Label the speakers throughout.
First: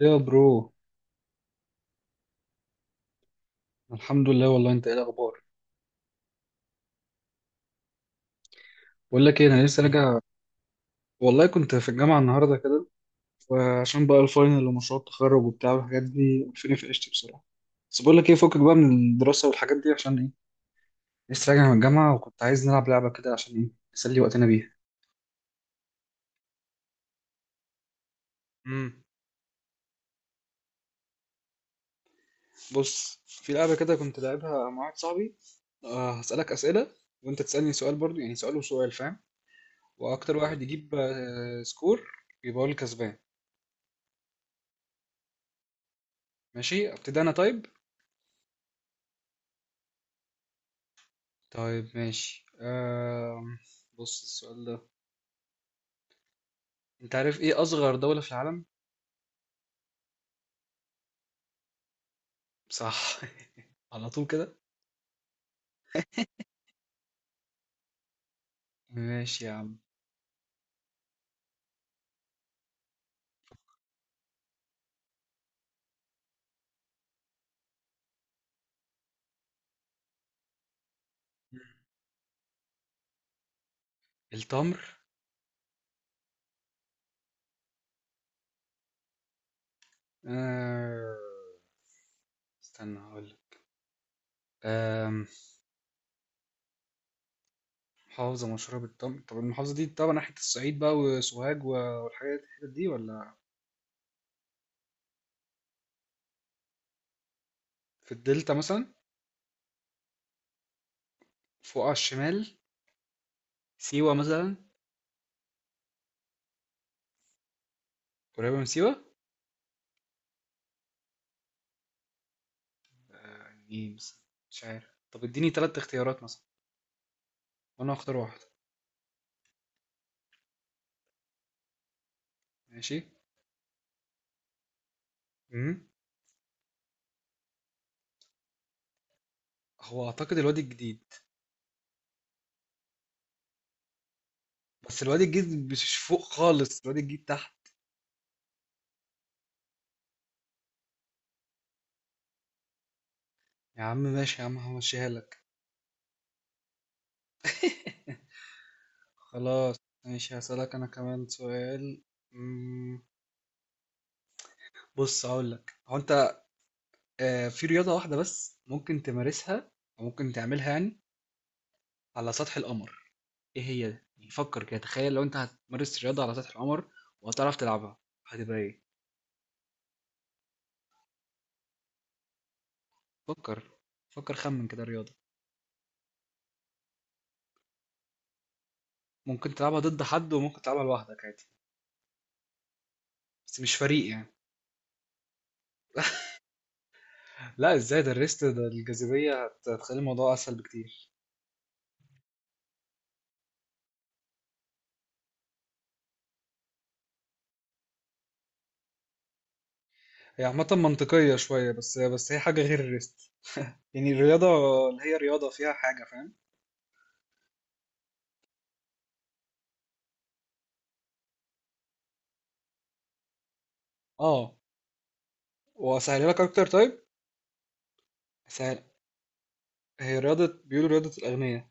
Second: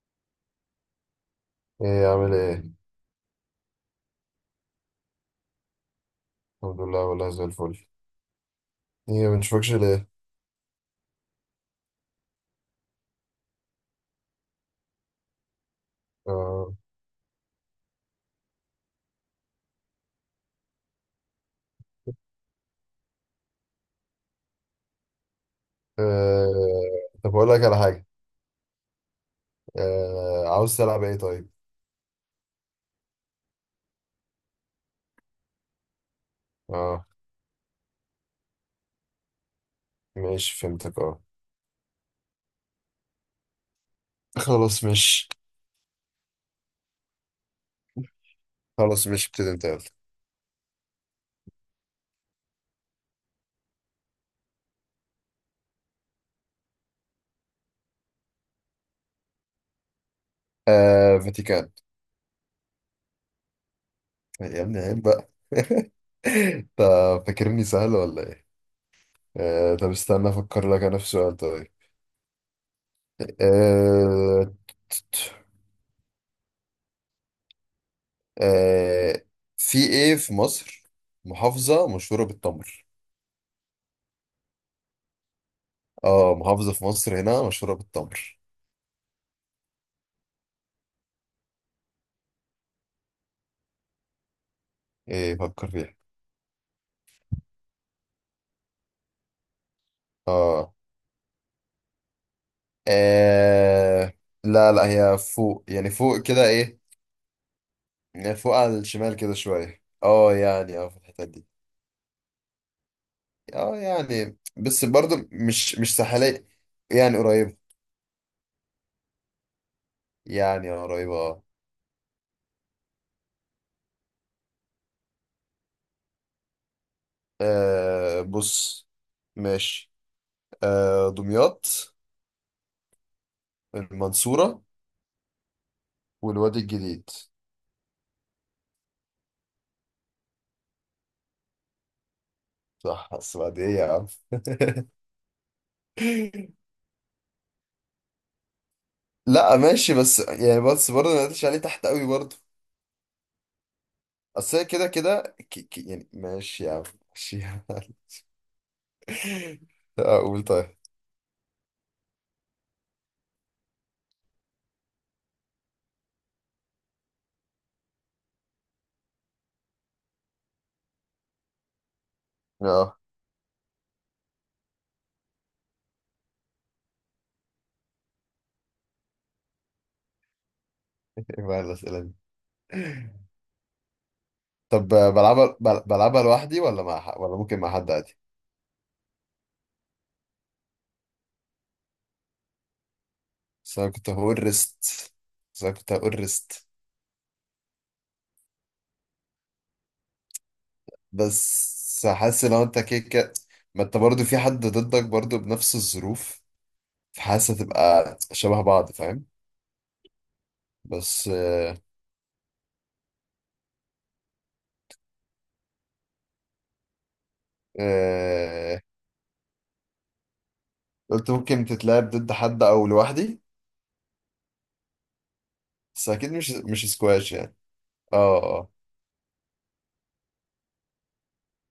Speaker 1: يا برو.
Speaker 2: ايه؟ عامل ايه؟
Speaker 1: الحمد لله والله انت ايه الاخبار؟
Speaker 2: الحمد لله والله، زي الفل.
Speaker 1: بقول
Speaker 2: ايه ما
Speaker 1: لك ايه، انا
Speaker 2: بنشوفكش
Speaker 1: لسه
Speaker 2: ليه؟
Speaker 1: راجع، والله كنت في الجامعه النهارده كده، وعشان بقى الفاينل ومشروع التخرج وبتاع والحاجات دي وقفوني
Speaker 2: آه.
Speaker 1: في عيشتي بصراحه. بس بقول لك ايه، فكك بقى من الدراسه والحاجات دي، عشان ايه؟ لسه راجع من الجامعه وكنت عايز نلعب لعبه كده عشان ايه، نسلي وقتنا بيها.
Speaker 2: آه. طب اقول لك على حاجه.
Speaker 1: امم
Speaker 2: آه. عاوز تلعب ايه طيب؟
Speaker 1: بص، في لعبه كده كنت لعبها مع واحد صاحبي. آه، هسالك اسئله
Speaker 2: اه
Speaker 1: وانت تسالني سؤال برضو، يعني سؤال وسؤال فاهم، واكتر
Speaker 2: ماشي،
Speaker 1: واحد يجيب
Speaker 2: فهمتك، اه.
Speaker 1: آه سكور يبقى هو الكسبان.
Speaker 2: خلاص مش
Speaker 1: ماشي ابتدي انا طيب.
Speaker 2: خلاص مش، ابتدي انت يلا.
Speaker 1: طيب ماشي، بص السؤال ده، انت عارف ايه اصغر دولة في العالم؟
Speaker 2: آه. فاتيكان.
Speaker 1: صح على طول كده.
Speaker 2: يا ابني عيب بقى طب فاكرني سهل ولا ايه؟
Speaker 1: ماشي يا
Speaker 2: آه.
Speaker 1: عم.
Speaker 2: طب استنى افكر لك انا في سؤال طيب. آه. آه. في ايه في مصر محافظه مشهوره بالتمر؟
Speaker 1: التمر.
Speaker 2: اه، محافظة في مصر هنا مشهورة بالتمر.
Speaker 1: آه، استنى هقول لك. آم،
Speaker 2: ايه، فكر فيها.
Speaker 1: محافظة مشهورة بالتمر، طب المحافظة دي طبعا ناحية
Speaker 2: اه.
Speaker 1: الصعيد بقى وسوهاج والحاجات الحتت دي ولا
Speaker 2: آه، لا لا، هي فوق، يعني فوق كده، ايه.
Speaker 1: في
Speaker 2: يعني
Speaker 1: الدلتا
Speaker 2: فوق على
Speaker 1: مثلا؟
Speaker 2: الشمال كده شوية، اه يعني، اه في الحتة دي.
Speaker 1: فوق على الشمال.
Speaker 2: اه
Speaker 1: سيوة
Speaker 2: يعني،
Speaker 1: مثلا.
Speaker 2: بس برضو مش ساحلية. يعني قريبة.
Speaker 1: قريبة من سيوة.
Speaker 2: يعني اه، قريبة اه.
Speaker 1: آه، ايه مثلا؟ مش عارف، طب اديني تلات اختيارات مثلا وانا هختار واحدة.
Speaker 2: بص. ماشي. دمياط،
Speaker 1: ماشي.
Speaker 2: المنصورة،
Speaker 1: مم.
Speaker 2: والوادي الجديد.
Speaker 1: هو اعتقد الوادي الجديد.
Speaker 2: صح بس بعد ايه يا عم؟
Speaker 1: بس الواد الجديد مش فوق خالص، الواد الجديد تحت.
Speaker 2: لا ماشي، بس يعني، بس برضه ما قلتش عليه تحت قوي برضه.
Speaker 1: يا عم ماشي يا
Speaker 2: اصل
Speaker 1: عم،
Speaker 2: هي كده
Speaker 1: همشيها
Speaker 2: كده،
Speaker 1: لك.
Speaker 2: يعني ماشي يا عم. ماشي يا عم
Speaker 1: خلاص. ماشي
Speaker 2: اقول طيب.
Speaker 1: هسألك أنا كمان سؤال. مم، بص هقول لك، هو أنت، آه، في رياضة واحدة بس ممكن تمارسها أو ممكن تعملها يعني على سطح
Speaker 2: اه.
Speaker 1: القمر، إيه هي ده؟ يعني فكر كده، تخيل لو أنت هتمارس رياضة على سطح القمر وهتعرف تلعبها، هتبقى إيه؟
Speaker 2: ايه بقى الاسئله دي؟
Speaker 1: فكر، فكر خمن كده
Speaker 2: طب
Speaker 1: رياضة.
Speaker 2: بلعبها، بلعبها لوحدي ولا مع ولا ممكن مع حد عادي؟
Speaker 1: ممكن تلعبها ضد حد وممكن تلعبها لوحدك عادي، بس مش
Speaker 2: بس انا
Speaker 1: فريق
Speaker 2: كنت
Speaker 1: يعني.
Speaker 2: هقول ريست بس انا كنت هقول ريست.
Speaker 1: لا ازاي ده؟ الريست ده الجاذبية هتخلي الموضوع اسهل بكتير.
Speaker 2: بس حاسس لو انت كده كده، ما انت برضه في حد ضدك برضه بنفس الظروف، فحاسس هتبقى شبه بعض، فاهم؟
Speaker 1: هي عامة
Speaker 2: بس.
Speaker 1: منطقية شوية، بس هي حاجة غير الريست، يعني الرياضة اللي هي رياضة فيها حاجة فاهم.
Speaker 2: آه، قلت ممكن تتلعب ضد حد او لوحدي.
Speaker 1: اه،
Speaker 2: بس
Speaker 1: واسهلها
Speaker 2: اكيد
Speaker 1: لك
Speaker 2: مش
Speaker 1: اكتر
Speaker 2: مش
Speaker 1: طيب.
Speaker 2: سكواش يعني. اه، اه.
Speaker 1: سهل، هي رياضة بيقولوا رياضة الاغنياء.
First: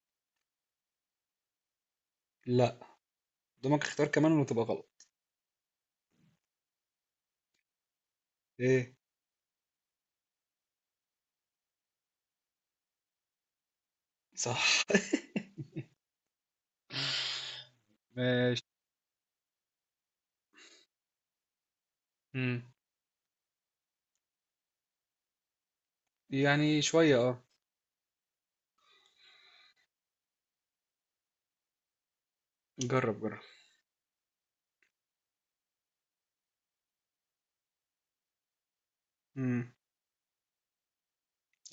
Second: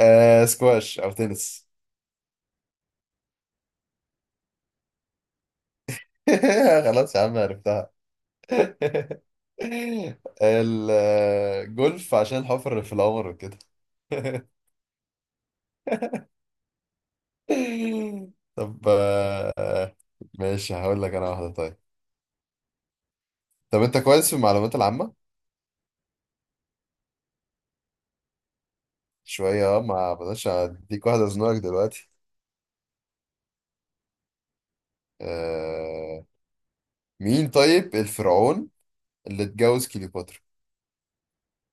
Speaker 2: سكواش او تنس.
Speaker 1: لا، قدامك اختيار كمان وتبقى غلط.
Speaker 2: خلاص يا عم، عرفتها.
Speaker 1: ايه؟
Speaker 2: الجولف عشان الحفر في القمر وكده.
Speaker 1: صح. ماشي.
Speaker 2: طب ماشي، هقول لك انا واحده طيب.
Speaker 1: مم.
Speaker 2: طب انت كويس في المعلومات العامه؟
Speaker 1: يعني شوية اه.
Speaker 2: شويه اه. ما بلاش اديك واحده ازنقك دلوقتي.
Speaker 1: جرب جرب.
Speaker 2: آه، مين طيب الفرعون اللي
Speaker 1: مم.
Speaker 2: اتجوز كليوباترا؟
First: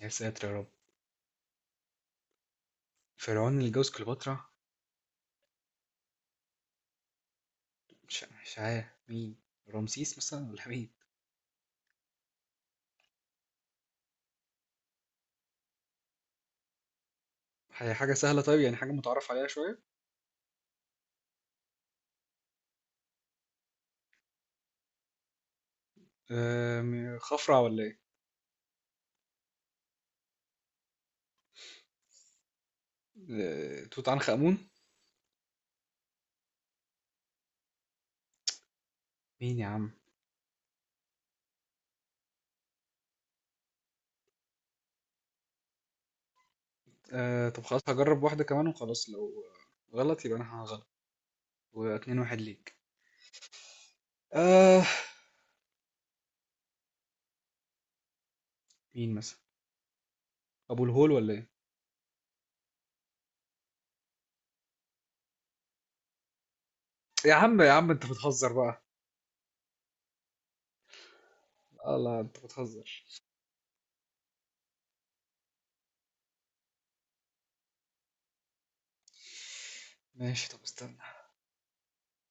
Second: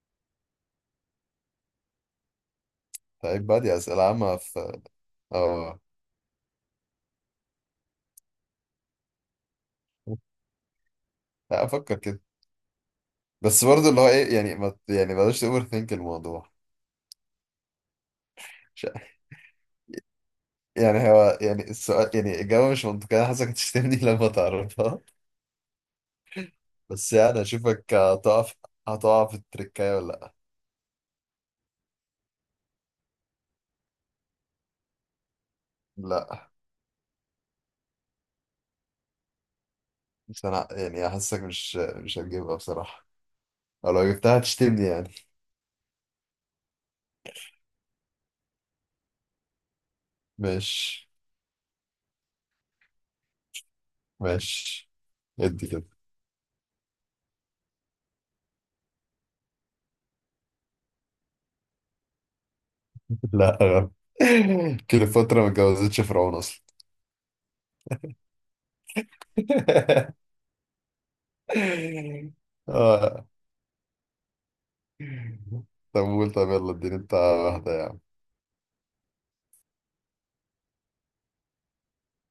Speaker 1: يا ساتر يا رب،
Speaker 2: طيب
Speaker 1: فرعون
Speaker 2: بقى
Speaker 1: اللي
Speaker 2: دي
Speaker 1: جوز
Speaker 2: أسئلة عامة
Speaker 1: كليوباترا.
Speaker 2: في. اه.
Speaker 1: مش عارف مين، رمسيس مثلا ولا مين؟
Speaker 2: لا أفكر كده. بس برضه اللي هو إيه، يعني ما ت- يعني بلاش تأوفر ثينك الموضوع.
Speaker 1: هي حاجة سهلة طيب، يعني
Speaker 2: مش-
Speaker 1: حاجة متعرف عليها شوية.
Speaker 2: يعني هو، يعني السؤال، يعني الإجابة مش منطقية. أنا حاسسك هتشتمني لما تعرفها.
Speaker 1: آه،
Speaker 2: بس يعني
Speaker 1: خفرع ولا
Speaker 2: أشوفك
Speaker 1: ايه؟
Speaker 2: هتقع في التركاية ولا.
Speaker 1: آه، توت عنخ آمون.
Speaker 2: لأ، لأ.
Speaker 1: مين يا عم؟
Speaker 2: بس أنا يعني حاسسك مش هتجيبها بصراحة، أو لو جبتها هتشتمني يعني.
Speaker 1: آه، طب خلاص هجرب واحدة كمان وخلاص، لو آه، غلط يبقى انا هغلط،
Speaker 2: ماشي.
Speaker 1: واتنين واحد ليك. آه.
Speaker 2: ماشي. ادي كده.
Speaker 1: مين مثلا، ابو الهول ولا ايه؟
Speaker 2: لا غلط. كليوباترا ما اتجوزتش فرعون أصلا.
Speaker 1: يا عم يا عم انت بتهزر بقى. آه لا انت بتهزر.
Speaker 2: اه، طب قول، طب يلا اديني انت واحدة يا عم.
Speaker 1: ماشي طب استنى.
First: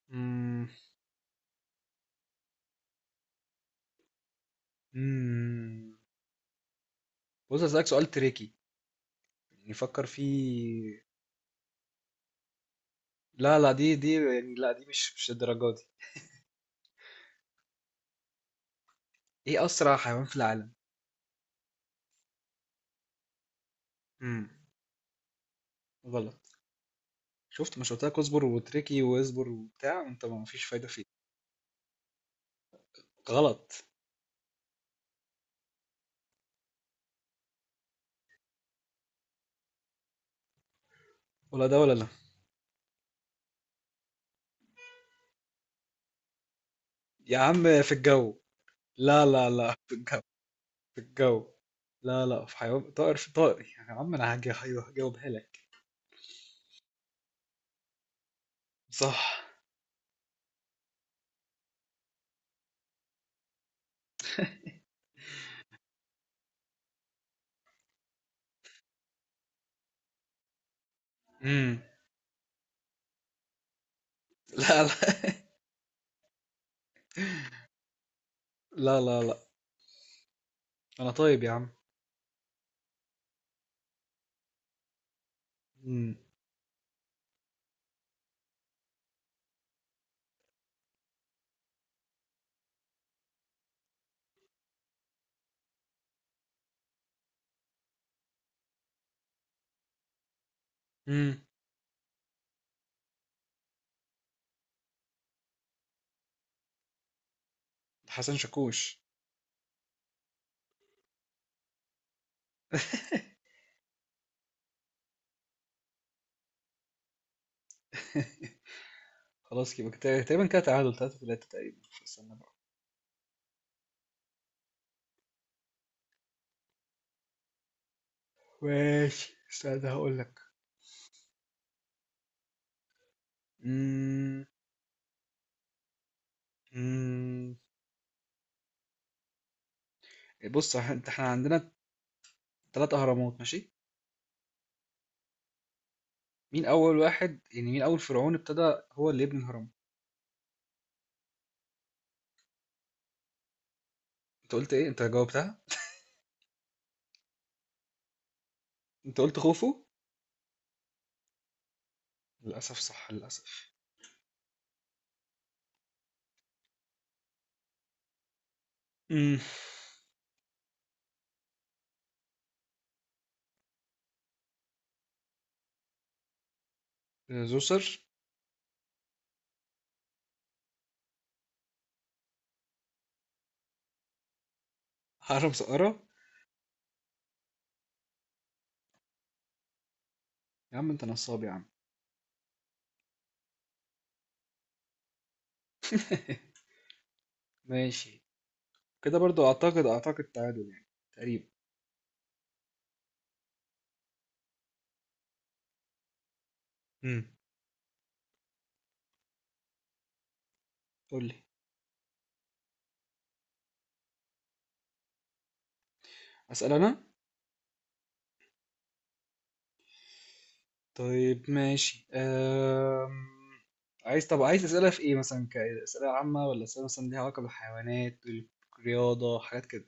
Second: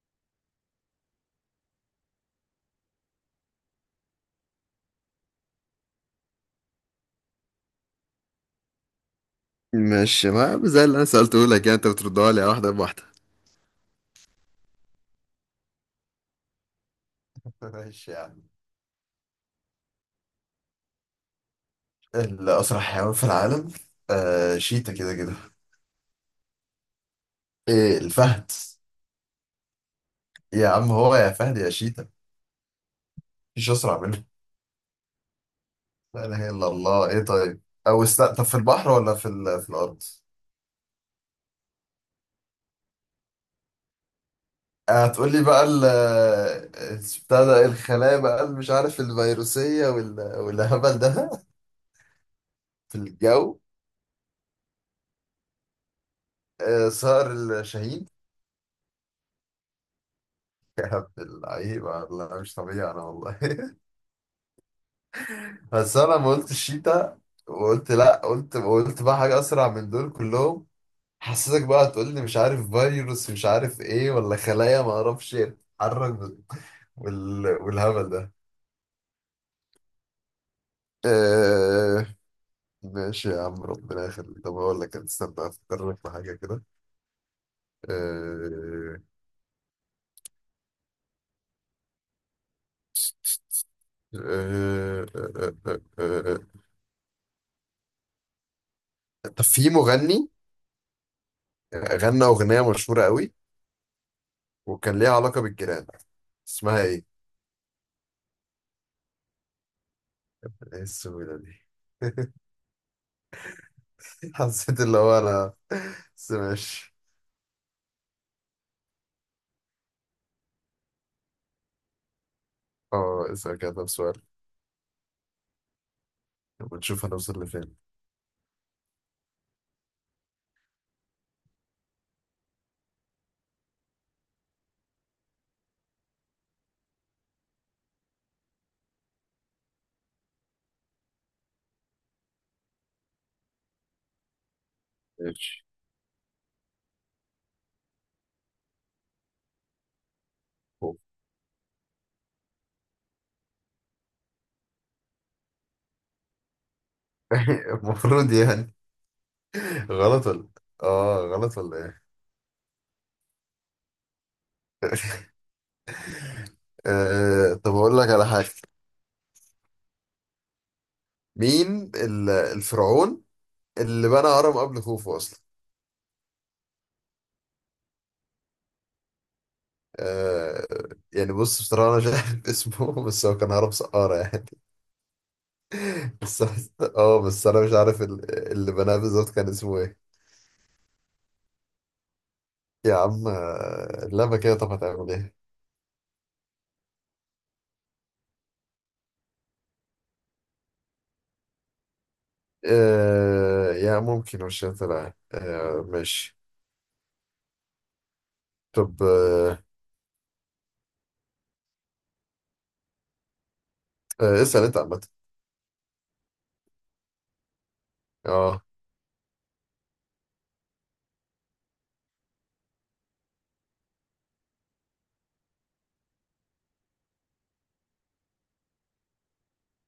Speaker 1: مم. مم. بص هسألك سؤال تريكي، يعني فكر
Speaker 2: ماشي، ما زي اللي
Speaker 1: فيه.
Speaker 2: انا سألته لك يعني، انت بتردها لي على واحدة بواحدة.
Speaker 1: لا لا، دي يعني، لا دي مش الدرجة دي.
Speaker 2: ماشي يا عم.
Speaker 1: ايه اسرع حيوان في العالم؟
Speaker 2: الأسرع حيوان في العالم.
Speaker 1: امم
Speaker 2: شيتا كده كده.
Speaker 1: غلط. شفت، مش
Speaker 2: ايه،
Speaker 1: قلت لك اصبر
Speaker 2: الفهد.
Speaker 1: وتركي واصبر وبتاع، انت ما فيش
Speaker 2: يا
Speaker 1: فايده
Speaker 2: عم
Speaker 1: فيه.
Speaker 2: هو يا فهد يا شيتا، مفيش
Speaker 1: غلط.
Speaker 2: أسرع منه. لا إله إلا الله، ايه طيب؟ أو طب في البحر ولا في الأرض؟
Speaker 1: ولا ده ولا لا.
Speaker 2: هتقول لي بقى ال آه،
Speaker 1: يا
Speaker 2: بتاع
Speaker 1: عم
Speaker 2: ده،
Speaker 1: في
Speaker 2: الخلايا
Speaker 1: الجو.
Speaker 2: بقى اللي مش عارف،
Speaker 1: لا
Speaker 2: الفيروسية
Speaker 1: في الجو،
Speaker 2: والهبل
Speaker 1: في
Speaker 2: ده.
Speaker 1: الجو. لا لا، في حيوان
Speaker 2: في
Speaker 1: طائر، في
Speaker 2: الجو.
Speaker 1: طائر يا عم، انا هجاوبها لك.
Speaker 2: صقر، الشاهين.
Speaker 1: صح.
Speaker 2: اللعيبة، لا مش طبيعي أنا والله بس أنا لما قلت الشيتا وقلت لأ، قلت بقى حاجة أسرع من دول كلهم. حسيتك
Speaker 1: امم
Speaker 2: بقى تقول لي مش عارف فيروس، مش عارف إيه، ولا
Speaker 1: لا
Speaker 2: خلايا
Speaker 1: لا.
Speaker 2: ما أعرفش إيه، تتحرك بال- والهبل ده.
Speaker 1: لا انا طيب يا عم.
Speaker 2: آه... ماشي يا عم، ربنا يخليك. طب أقول لك، استنى أفكر لك في
Speaker 1: امم
Speaker 2: حاجة كده. آه... آه... آه... آه... آه... آه. طب في مغني
Speaker 1: امم
Speaker 2: غنى أغنية مشهورة قوي، وكان ليها علاقة بالجيران، اسمها ايه؟
Speaker 1: حسن شاكوش.
Speaker 2: ايه السهولة دي؟ حسيت اللي هو انا، بس ماشي.
Speaker 1: خلاص يبقى تقريبا كده تعادل 3 3 تقريبا. استنى بقى.
Speaker 2: اه، اسأل كده طب سؤال، ونشوف هنوصل لفين.
Speaker 1: ماشي استنى هقول لك. امم امم بص انت احنا عندنا 3 أهرامات ماشي.
Speaker 2: ماشي.
Speaker 1: مين أول واحد، يعني مين أول فرعون ابتدى هو اللي يبني الهرم؟ أنت قلت إيه؟ أنت جاوبتها،
Speaker 2: المفروض يعني.
Speaker 1: أنت قلت خوفو.
Speaker 2: غلط ولا، اه غلط ولا ايه؟
Speaker 1: للأسف صح، للأسف.
Speaker 2: طب اقول لك على حاجة.
Speaker 1: امم
Speaker 2: مين الفرعون اللي بنى هرم قبل خوفو اصلا؟
Speaker 1: زوسر.
Speaker 2: آه. يعني بص، بصراحة أنا مش عارف اسمه، بس هو كان هرم سقارة يعني.
Speaker 1: هرم سقارة.
Speaker 2: بس اه، بس أنا مش عارف اللي بناه بالظبط كان اسمه إيه.
Speaker 1: يا عم أنت نصاب يا عم.
Speaker 2: يا عم اللعبة كده، طب هتعمل ايه؟
Speaker 1: ماشي، كده برضو أعتقد أعتقد تعادل يعني، تقريبا.
Speaker 2: يا ممكن مش هتلعب، آه ماشي.
Speaker 1: امم
Speaker 2: طب
Speaker 1: قول لي.
Speaker 2: آه، اسأل انت عامة.
Speaker 1: أسأل أنا.
Speaker 2: اه.
Speaker 1: طيب ماشي، عايز، طب عايز أسئلة في إيه مثلا، كأسئلة عامة ولا أسئلة مثلا ليها علاقة بالحيوانات، الرياضة، حاجات كده؟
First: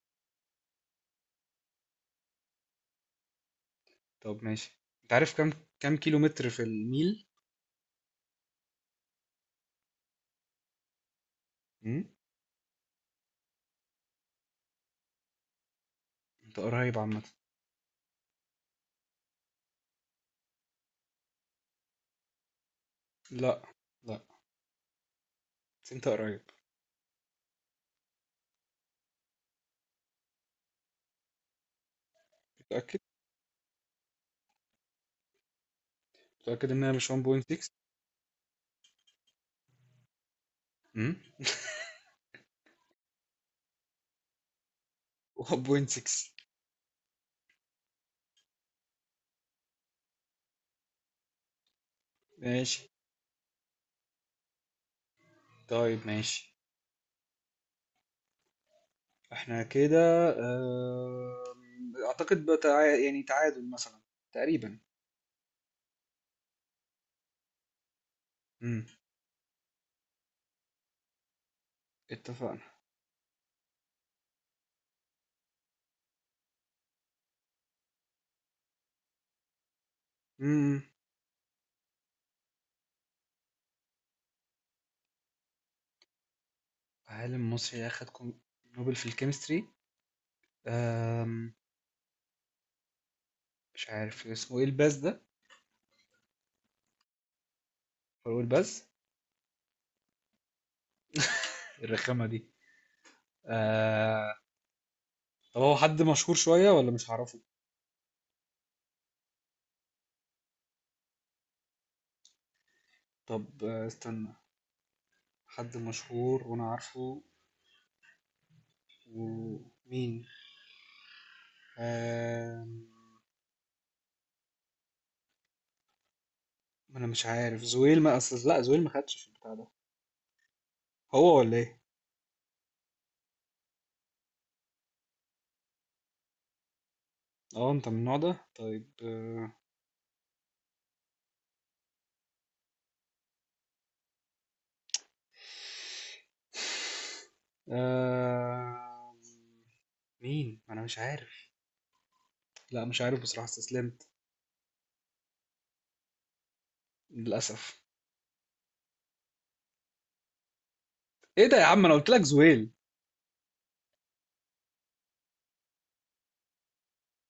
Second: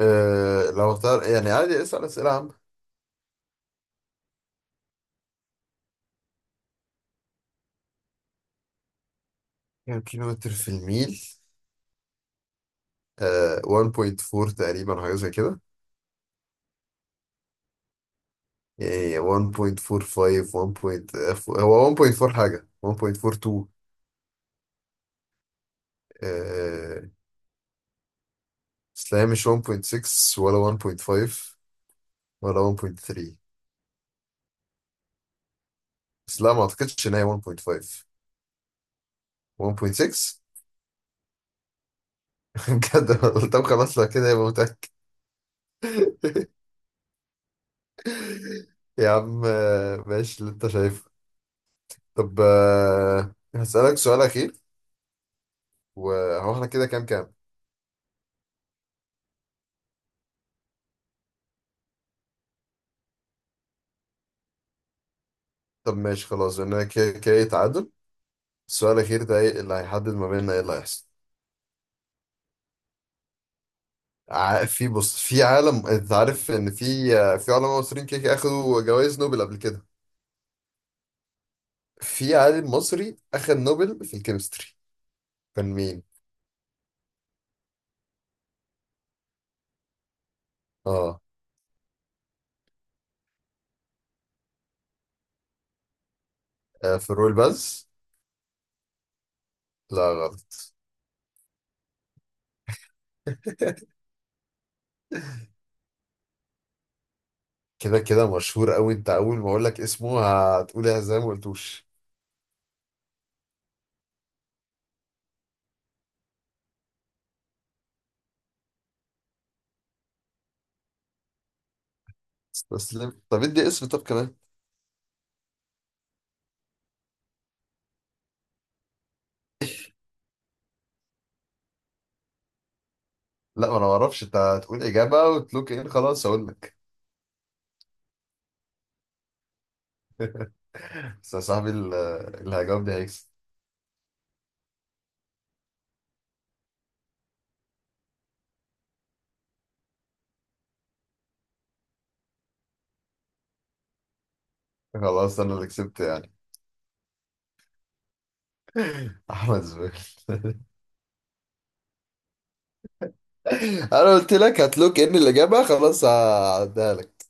Speaker 2: لو اختار يعني عادي، اسأل اسئلة عامة.
Speaker 1: طب ماشي، انت عارف كام، كام كيلو متر في الميل؟
Speaker 2: كام كيلو متر في الميل؟
Speaker 1: امم
Speaker 2: 1.4 تقريبا حاجة زي كده.
Speaker 1: انت قريب عامة.
Speaker 2: يعني 1.45، 1.4، هو 1.4 حاجة
Speaker 1: لا،
Speaker 2: 1.42.
Speaker 1: لا، بس انت قريب.
Speaker 2: آه بس لا هي مش 1.6 ولا 1.5 ولا
Speaker 1: متأكد.
Speaker 2: 1.3. بس لا ما
Speaker 1: متأكد انها
Speaker 2: اعتقدش
Speaker 1: مش
Speaker 2: ان هي
Speaker 1: 1.6؟
Speaker 2: 1.5. 1.6.
Speaker 1: امم
Speaker 2: بجد والله. طب خلاص لو كده يبقى متأكد.
Speaker 1: 1.6.
Speaker 2: يا عم ماشي، اللي انت شايفه. طب
Speaker 1: ماشي.
Speaker 2: هسألك سؤال أخير.
Speaker 1: طيب ماشي
Speaker 2: وهو احنا كده، كام كام؟
Speaker 1: احنا كده. اعتقد بقى يعني تعادل مثلا، تقريبا.
Speaker 2: طب ماشي خلاص، انا كده كده تعادل.
Speaker 1: امم
Speaker 2: السؤال الأخير ده، ايه اللي هيحدد ما بيننا، ايه اللي هيحصل.
Speaker 1: اتفقنا.
Speaker 2: ع- في بص، في عالم، انت عارف ان في في علماء مصريين كده كده اخدوا جوائز نوبل قبل كده.
Speaker 1: امم
Speaker 2: في عالم مصري اخد نوبل في الكيمستري، كان مين؟
Speaker 1: عالم مصري اخد نوبل في الكيمستري.
Speaker 2: اه.
Speaker 1: أم... مش عارف اسمه ايه، الباز ده.
Speaker 2: فاروق الباز.
Speaker 1: فاروق الباز.
Speaker 2: لا غلط.
Speaker 1: الرخامة دي. طب هو حد مشهور شوية ولا مش هعرفه؟
Speaker 2: كده كده مشهور قوي، انت اول ما اقول لك اسمه هتقول ايه زي ما قلتوش.
Speaker 1: طب آه، استنى. حد مشهور وانا عارفه؟ ومين؟ آه...
Speaker 2: استسلم، طب ادي اسم طب كمان.
Speaker 1: ما انا مش عارف زويل، ما اصل، لا زويل ما خدش في البتاع ده، هو ولا ايه؟
Speaker 2: لا ما انا ما اعرفش، انت هتقول اجابه وتلوك ان خلاص اقول لك.
Speaker 1: اه انت من النوع ده طيب.
Speaker 2: بس يا صاحبي اللي هيجاوب ده هيكسب.
Speaker 1: آه... مين؟ ما انا مش عارف. لا مش عارف بصراحة، استسلمت.
Speaker 2: خلاص انا اللي كسبت يعني.
Speaker 1: للأسف.
Speaker 2: احمد زويل
Speaker 1: ايه ده يا عم، انا قلت لك زويل.
Speaker 2: انا قلت لك هتلوك ان الاجابه، خلاص هعديها لك.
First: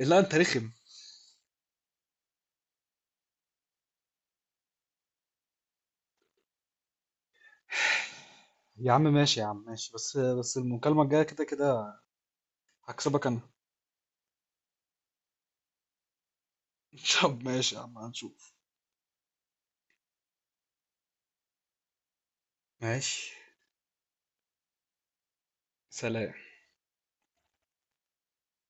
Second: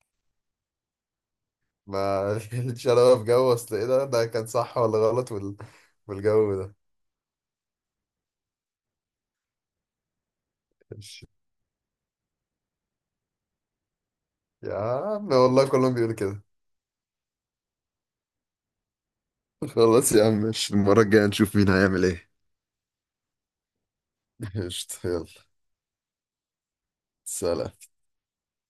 Speaker 1: لا انت رخم.
Speaker 2: ما ليش انا في جو، اصل ايه ده كان صح ولا غلط والجو ده.
Speaker 1: يا عم ماشي يا عم، ماشي، بس المكالمة الجاية
Speaker 2: ماشي.
Speaker 1: كده كده هكسبك انا.
Speaker 2: يا عم والله كلهم بيقولوا كده.
Speaker 1: طب ماشي يا عم هنشوف.
Speaker 2: خلاص يا عم ماشي، المرة الجاية نشوف مين هيعمل ايه.
Speaker 1: ماشي.
Speaker 2: قشطة، يلا.
Speaker 1: سلام.
Speaker 2: سلام.